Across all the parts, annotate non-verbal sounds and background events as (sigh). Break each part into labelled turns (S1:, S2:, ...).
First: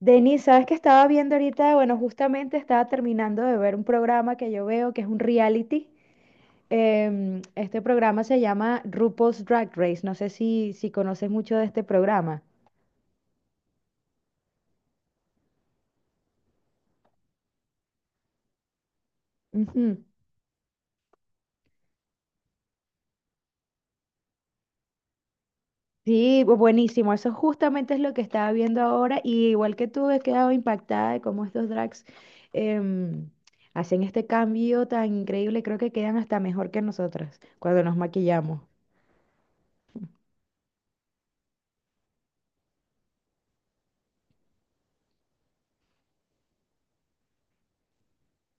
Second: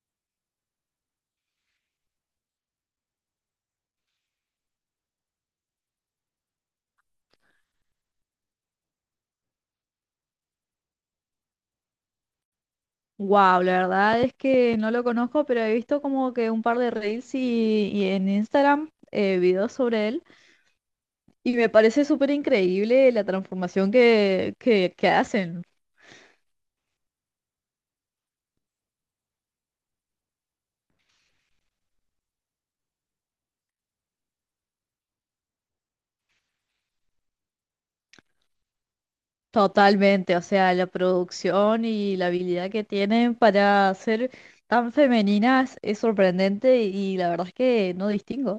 S1: Denis, ¿sabes qué estaba viendo ahorita? Bueno, justamente estaba terminando de ver un programa que yo veo que es un reality. Este programa se llama RuPaul's Drag Race. No sé si conoces mucho de este programa.
S2: Wow, la verdad es que no lo conozco, pero he visto como que un par de reels y, en Instagram videos
S1: Ujú.
S2: sobre él y me parece súper increíble la transformación que hacen
S1: Sí, buenísimo. Eso justamente es lo que estaba viendo ahora. Y igual que tú, he quedado impactada de cómo estos drags em, hacen este cambio tan increíble. Creo que quedan hasta mejor que nosotras cuando nos maquillamos.
S2: totalmente. O sea, la producción y la habilidad que tienen para ser tan femeninas es sorprendente y la verdad es que no distingo.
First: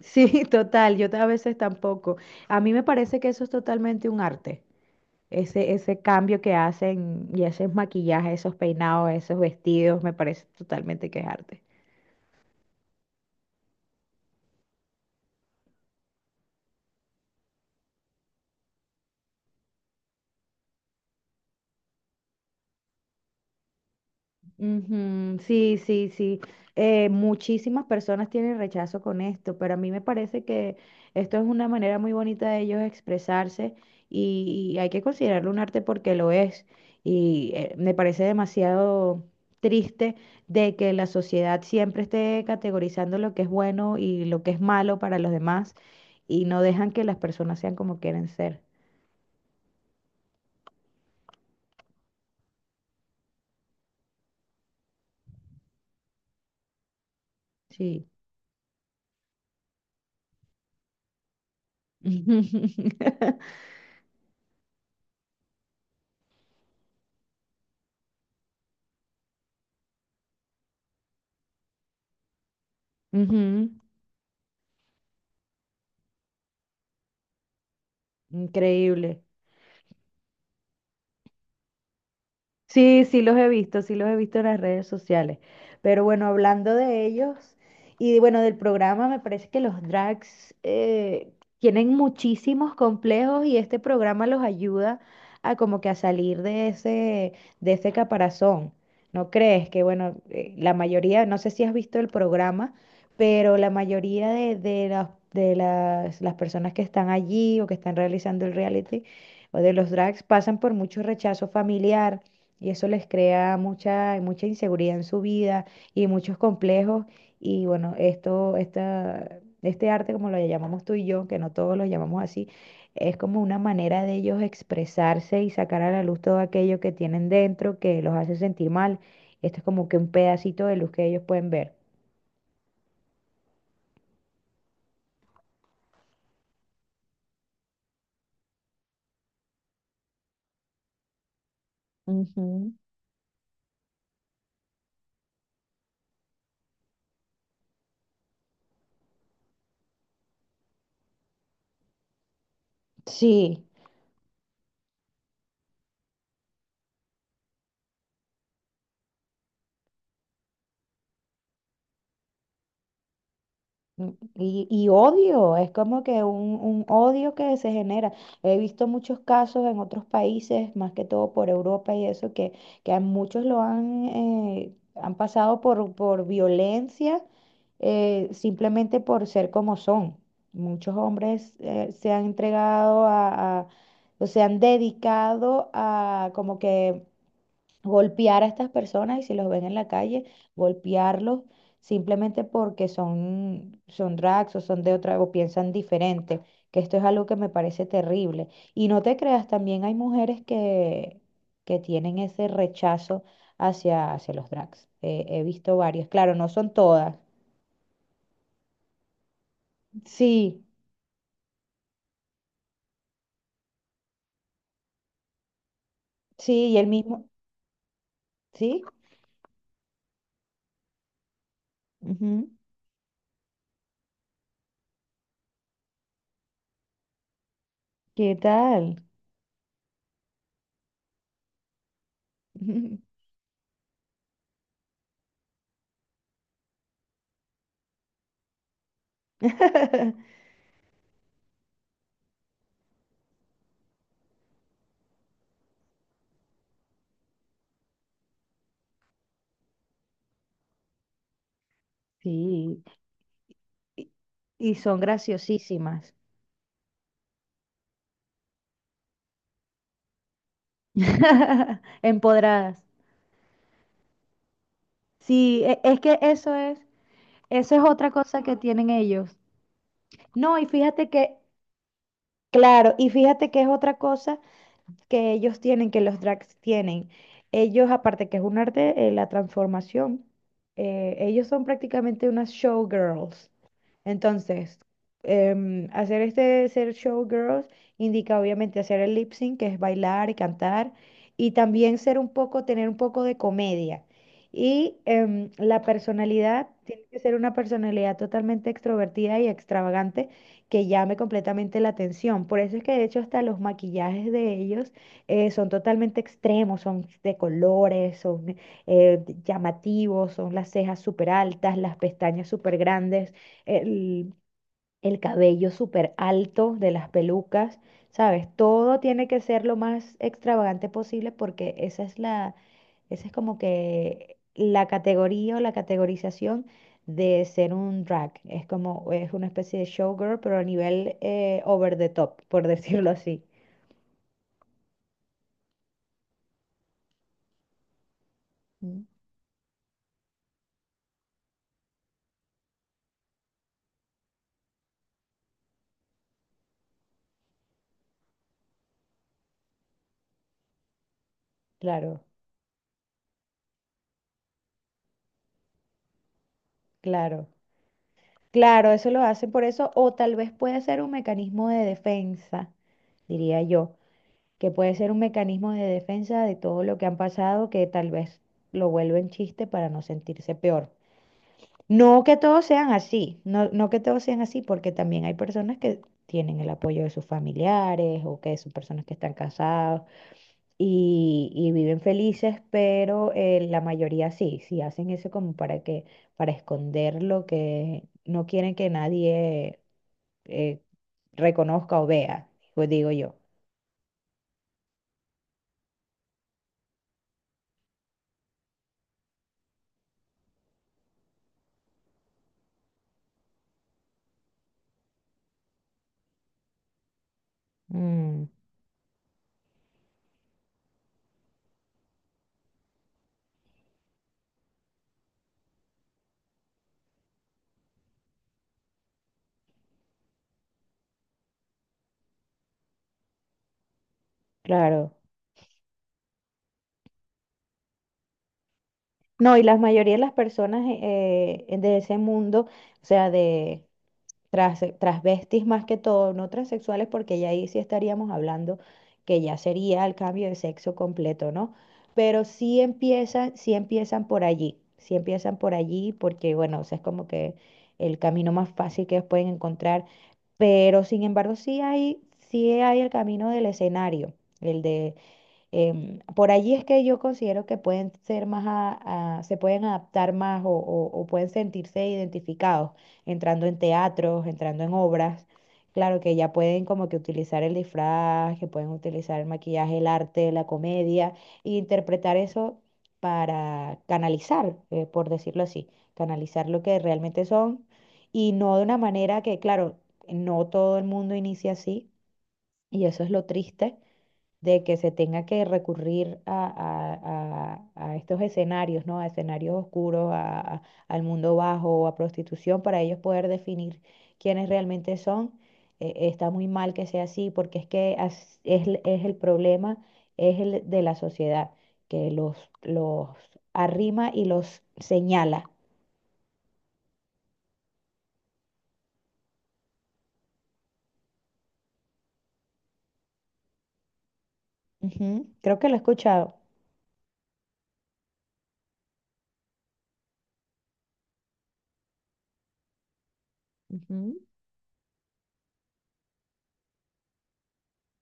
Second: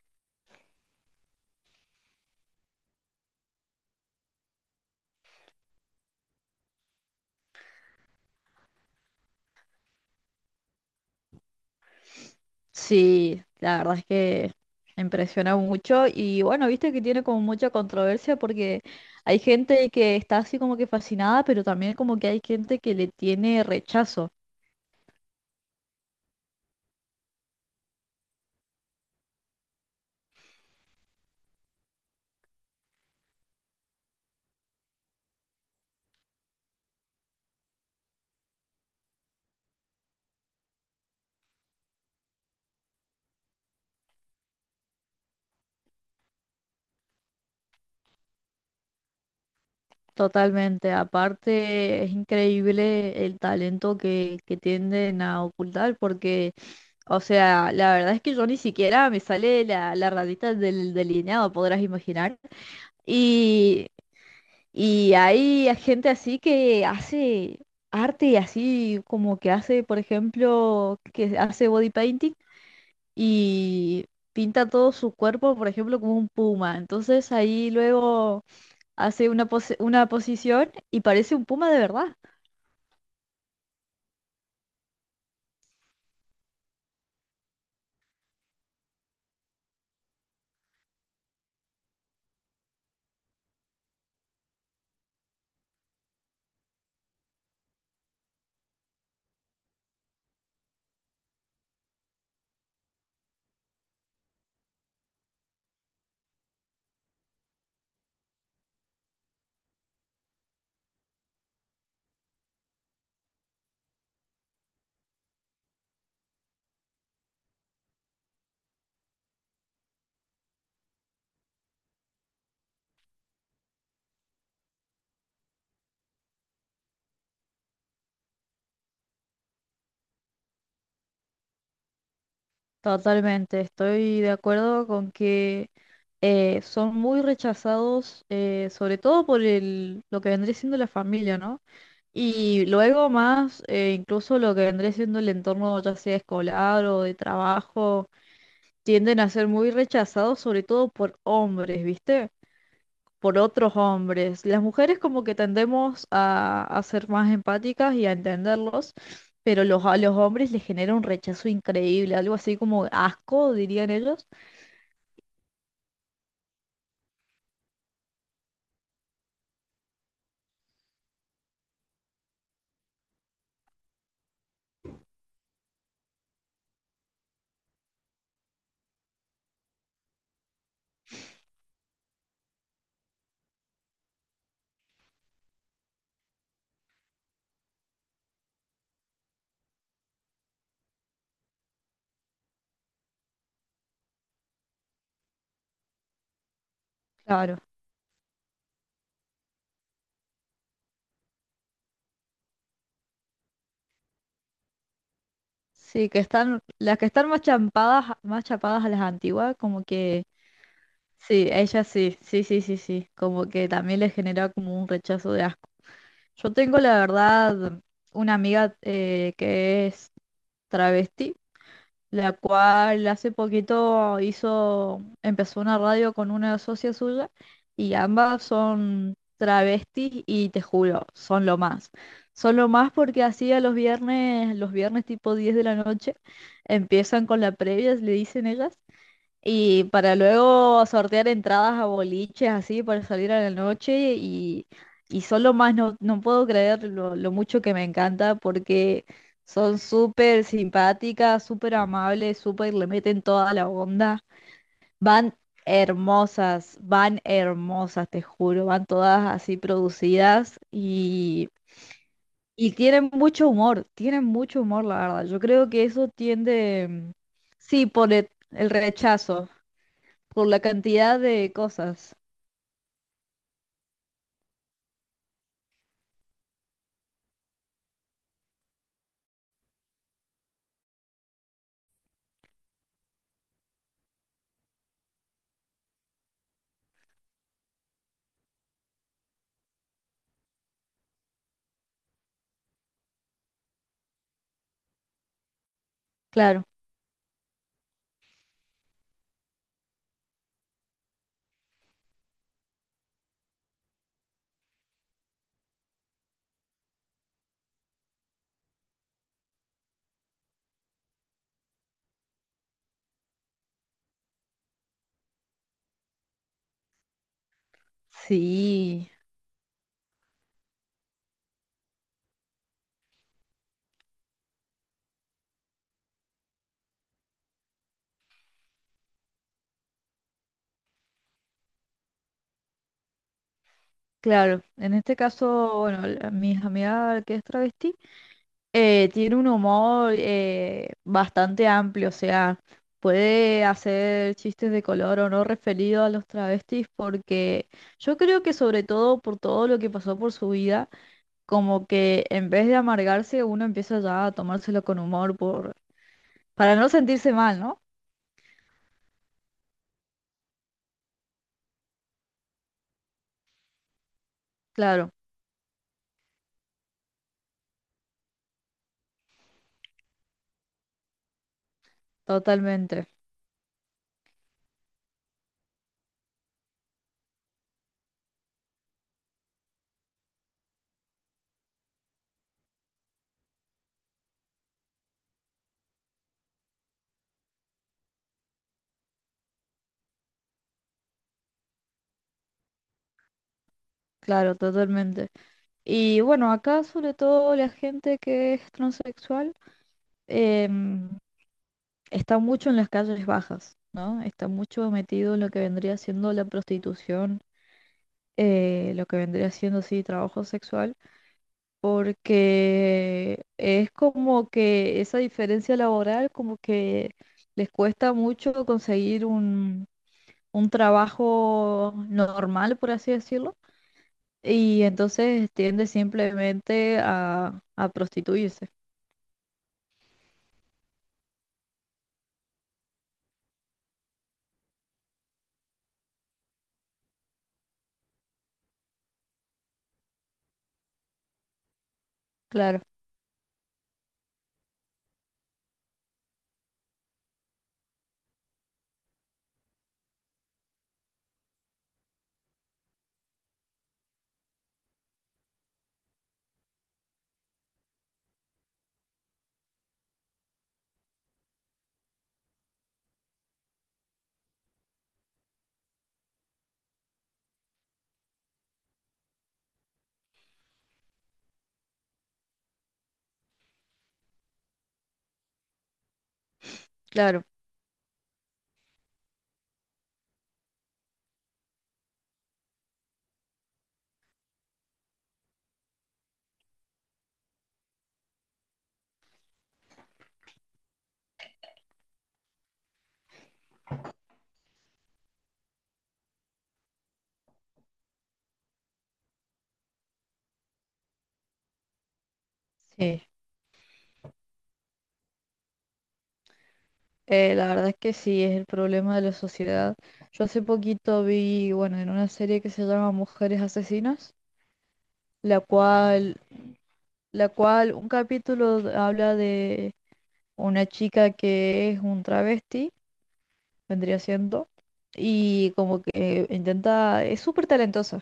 S1: Sí, (laughs) total, yo a veces tampoco. A mí me parece que eso es totalmente un arte, ese cambio que hacen y esos maquillajes, esos peinados, esos vestidos, me parece totalmente que es arte.
S2: Sí, la verdad es que impresiona mucho y bueno, viste que tiene como mucha controversia porque hay gente que está así como que fascinada, pero también como que hay gente que le tiene rechazo
S1: Ujú. Sí, sí, sí. Muchísimas personas tienen rechazo con esto, pero a mí me parece que esto es una manera muy bonita de ellos expresarse y hay que considerarlo un arte porque lo es. Y me parece demasiado triste de que la sociedad siempre esté categorizando lo que es bueno y lo que es malo para los demás y no dejan que las personas sean como quieren ser.
S2: totalmente. Aparte, es increíble el talento que tienden a ocultar porque, o sea, la
S1: Sí.
S2: verdad es que yo ni siquiera me sale la ratita del delineado, podrás imaginar.
S1: (laughs)
S2: Y Y hay gente así que hace arte así como que hace, por ejemplo, que hace body painting
S1: Ujú.
S2: y pinta todo su cuerpo, por ejemplo, como un puma. Entonces ahí luego
S1: Increíble.
S2: hace una una posición y parece un puma de verdad.
S1: Sí, sí los he visto, sí los he visto en las redes sociales. Pero bueno, hablando de ellos y bueno, del programa, me parece que los drags tienen muchísimos complejos y este programa los ayuda a como que a salir de de ese caparazón. ¿No crees que bueno, la mayoría, no sé si has visto el programa, pero la mayoría de de las personas que están allí o que están realizando el reality o de los drags pasan por mucho rechazo familiar y eso les crea mucha inseguridad en su vida y muchos complejos. Y bueno, este arte, como lo llamamos tú y yo, que no todos lo llamamos así, es como una manera de ellos expresarse y sacar a la luz todo aquello que tienen dentro que los hace sentir mal. Esto es como que un pedacito de luz que ellos pueden ver.
S2: Totalmente, estoy de acuerdo con que son muy rechazados, sobre todo por el, lo que vendría siendo la familia, ¿no? Y
S1: Ujú.
S2: luego más, incluso lo que vendría siendo el entorno ya sea escolar o de trabajo, tienden a ser muy rechazados, sobre todo por hombres, ¿viste? Por
S1: Sí.
S2: otros hombres. Las mujeres como que tendemos a ser más empáticas y a entenderlos, pero los, a los hombres les genera un rechazo increíble, algo así como asco, dirían
S1: Mm.
S2: ellos.
S1: Y odio, es como que un odio que se genera. He visto muchos casos en otros países, más que todo por Europa y eso, que a muchos lo han, han pasado por violencia simplemente por ser como son. Muchos hombres se han entregado a, o se han dedicado a como que golpear a estas personas y si los ven en la calle, golpearlos simplemente porque son drags o son de otra o piensan diferente, que esto es algo que me
S2: Claro.
S1: parece terrible. Y no te creas, también hay mujeres que tienen ese rechazo hacia los drags. He visto varias,
S2: Sí, que
S1: claro, no
S2: están,
S1: son
S2: las que
S1: todas.
S2: están más champadas, más chapadas a las antiguas, como que
S1: Sí,
S2: sí, ella sí, sí, sí, sí, sí, como que también le genera como un rechazo de asco. Yo
S1: sí,
S2: tengo la verdad una amiga
S1: ¿sí?
S2: que es travesti, la
S1: Ujú.
S2: cual hace poquito hizo, empezó una radio con una socia suya y
S1: ¿Qué
S2: ambas
S1: tal?
S2: son travestis y te juro, son lo más. Son lo más porque así a los viernes tipo 10 de la noche, empiezan con la previa, le dicen ellas. Y
S1: (laughs)
S2: para luego sortear entradas a boliches así para salir a la noche y solo más no, no puedo creer lo mucho que me encanta porque son súper simpáticas, súper amables, súper
S1: Sí,
S2: le meten toda la
S1: y
S2: onda.
S1: son
S2: Van
S1: graciosísimas.
S2: van hermosas, te juro, van todas así producidas
S1: (laughs)
S2: y
S1: Empoderadas.
S2: tienen mucho humor, la verdad. Yo
S1: Sí,
S2: creo que
S1: es
S2: eso
S1: que eso
S2: tiende,
S1: eso es
S2: sí,
S1: otra
S2: por el
S1: cosa que
S2: el
S1: tienen ellos.
S2: rechazo por
S1: No,
S2: la
S1: y fíjate
S2: cantidad
S1: que,
S2: de cosas.
S1: claro, y fíjate que es otra cosa que ellos tienen, que los drags tienen. Ellos, aparte que es un arte, la transformación, ellos son prácticamente unas showgirls. Entonces, hacer este ser showgirls indica obviamente hacer el lip sync, que es bailar y cantar, y también ser un poco, tener un poco de comedia. Y la
S2: Claro,
S1: personalidad tiene que ser una personalidad totalmente extrovertida y extravagante que llame completamente la atención. Por eso es que de hecho hasta los maquillajes de ellos son totalmente extremos, son de colores, son llamativos, son las cejas súper altas, las pestañas súper grandes, el, el cabello súper alto de las pelucas, ¿sabes? Todo
S2: sí,
S1: tiene que ser lo más extravagante posible porque esa es esa es como que la categoría o la categorización de ser un drag. Es como, es una especie de showgirl, pero a nivel over the top, por (laughs) decirlo así.
S2: claro. En este caso, bueno, mi amiga que es travesti
S1: Mm.
S2: tiene un humor bastante amplio, o sea, puede hacer chistes de color o no referido a los travestis porque yo creo que sobre todo por todo lo que pasó por su vida, como
S1: Claro,
S2: que en vez de amargarse uno empieza ya a tomárselo con humor por... Para no sentirse
S1: claro.
S2: mal, ¿no?
S1: Claro, eso lo hacen por eso, o tal vez puede ser un mecanismo de defensa, diría yo, que puede ser
S2: Claro,
S1: un mecanismo de defensa de todo lo que han pasado, que tal vez lo vuelven chiste para no sentirse peor. No que todos sean
S2: totalmente.
S1: así, no, no que todos sean así, porque también hay personas que tienen el apoyo de sus familiares o que son personas que están casados y viven felices, pero la mayoría sí, sí hacen eso como para para esconder lo que no quieren que nadie eh, reconozca o vea, pues digo yo.
S2: Claro, totalmente. Y bueno, acá sobre todo la gente que es transexual em, está mucho en las calles bajas, ¿no? Está mucho metido en lo que vendría siendo la prostitución,
S1: Mm,
S2: lo que vendría siendo, sí, trabajo sexual, porque es como que esa diferencia laboral como que les cuesta mucho conseguir un trabajo normal, por así decirlo, y
S1: claro.
S2: entonces tiende simplemente a prostituirse.
S1: No, y la mayoría de las personas de ese mundo, o sea, transvestis más que todo, no transexuales, porque ya ahí sí estaríamos hablando que ya sería el cambio de sexo completo, ¿no? Pero
S2: Claro,
S1: sí empiezan por allí, sí empiezan por allí, porque bueno, o sea, es como que el camino más fácil que ellos pueden encontrar, pero sin embargo sí hay el camino del escenario, el de por allí es que yo considero que pueden ser más se pueden adaptar más o, o pueden sentirse identificados entrando en teatros, entrando en obras. Claro que ya pueden como que utilizar el disfraz, que pueden utilizar el maquillaje, el arte, la comedia, e interpretar eso para canalizar, por decirlo así, canalizar lo que realmente
S2: claro,
S1: son y no de una manera que, claro, no todo el mundo inicia así y eso es lo triste de que se tenga que recurrir a, a estos escenarios, ¿no? A escenarios oscuros, al mundo bajo, a prostitución, para ellos poder definir quiénes realmente son. Está muy mal que sea así, porque es que es, es el problema, es el de la sociedad, que
S2: sí.
S1: los arrima y los señala.
S2: La verdad es que sí, es el problema de la sociedad. Yo hace poquito vi, bueno, en una serie que se llama Mujeres Asesinas,
S1: Ujú.
S2: la
S1: Creo que lo he
S2: cual,
S1: escuchado.
S2: la cual un capítulo habla de una chica que es un travesti, vendría
S1: Ujú.
S2: siendo, y como que intenta, es súper talentosa,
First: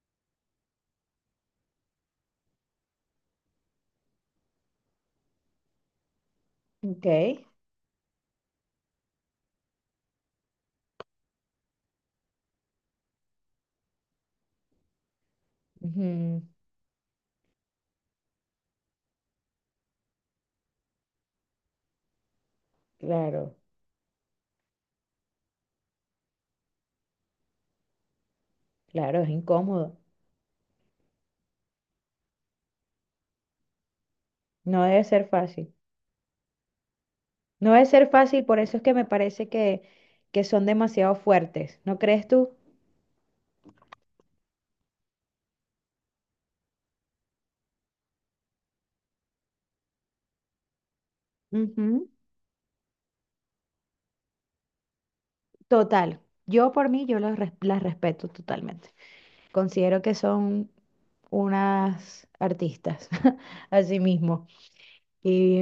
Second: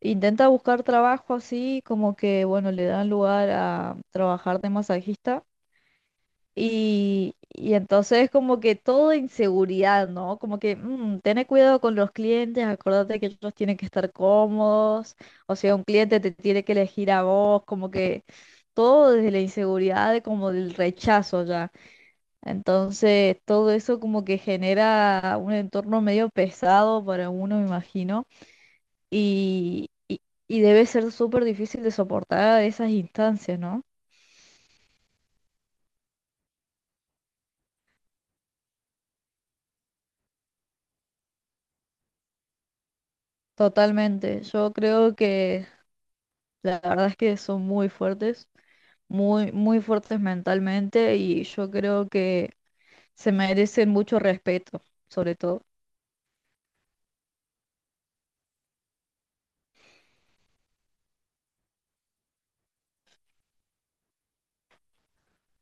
S2: intenta buscar trabajo así, como que, bueno, le dan lugar a trabajar de masajista.
S1: Ok.
S2: Y entonces como que todo inseguridad, ¿no? Como que "Mm, tené cuidado con los clientes, acordate que ellos tienen que estar cómodos, o sea, un cliente te
S1: Ujú.
S2: tiene que elegir a vos, como que todo desde la inseguridad, de como del rechazo ya. Entonces
S1: Claro,
S2: todo eso como que genera un entorno medio pesado para uno, me imagino,
S1: claro, es
S2: y,
S1: incómodo.
S2: y, y debe ser súper difícil de soportar esas instancias, ¿no?
S1: No debe ser fácil. No debe ser fácil, por eso es que me parece que son demasiado fuertes, ¿no crees tú?
S2: Totalmente. Yo creo que la verdad es que son muy fuertes, muy, muy fuertes mentalmente y yo creo
S1: Ujú.
S2: que se merecen mucho respeto, sobre todo.
S1: Total, yo por mí, yo las respeto totalmente. Considero que son unas artistas, (laughs) así mismo.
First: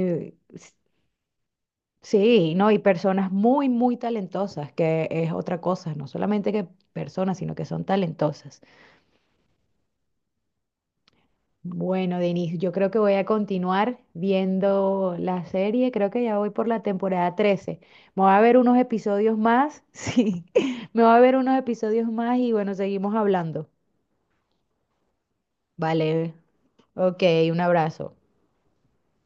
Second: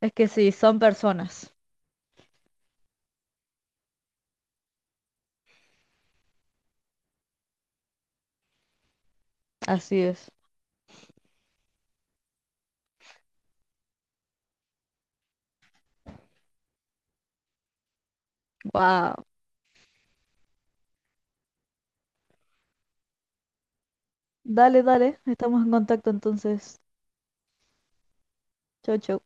S2: Es que sí, son personas.
S1: sí, ¿no? Y personas muy, muy talentosas, que es otra cosa, no solamente que personas, sino que son talentosas.
S2: Así es.
S1: Bueno, Denis, yo creo que voy a continuar viendo la serie. Creo que ya voy por la temporada 13. Me voy a ver unos
S2: Wow.
S1: episodios más. (laughs) Sí, me voy a ver unos episodios más y bueno, seguimos hablando.
S2: Dale, dale. Estamos en contacto
S1: Vale.
S2: entonces.
S1: Ok, un abrazo.
S2: Chau, chau.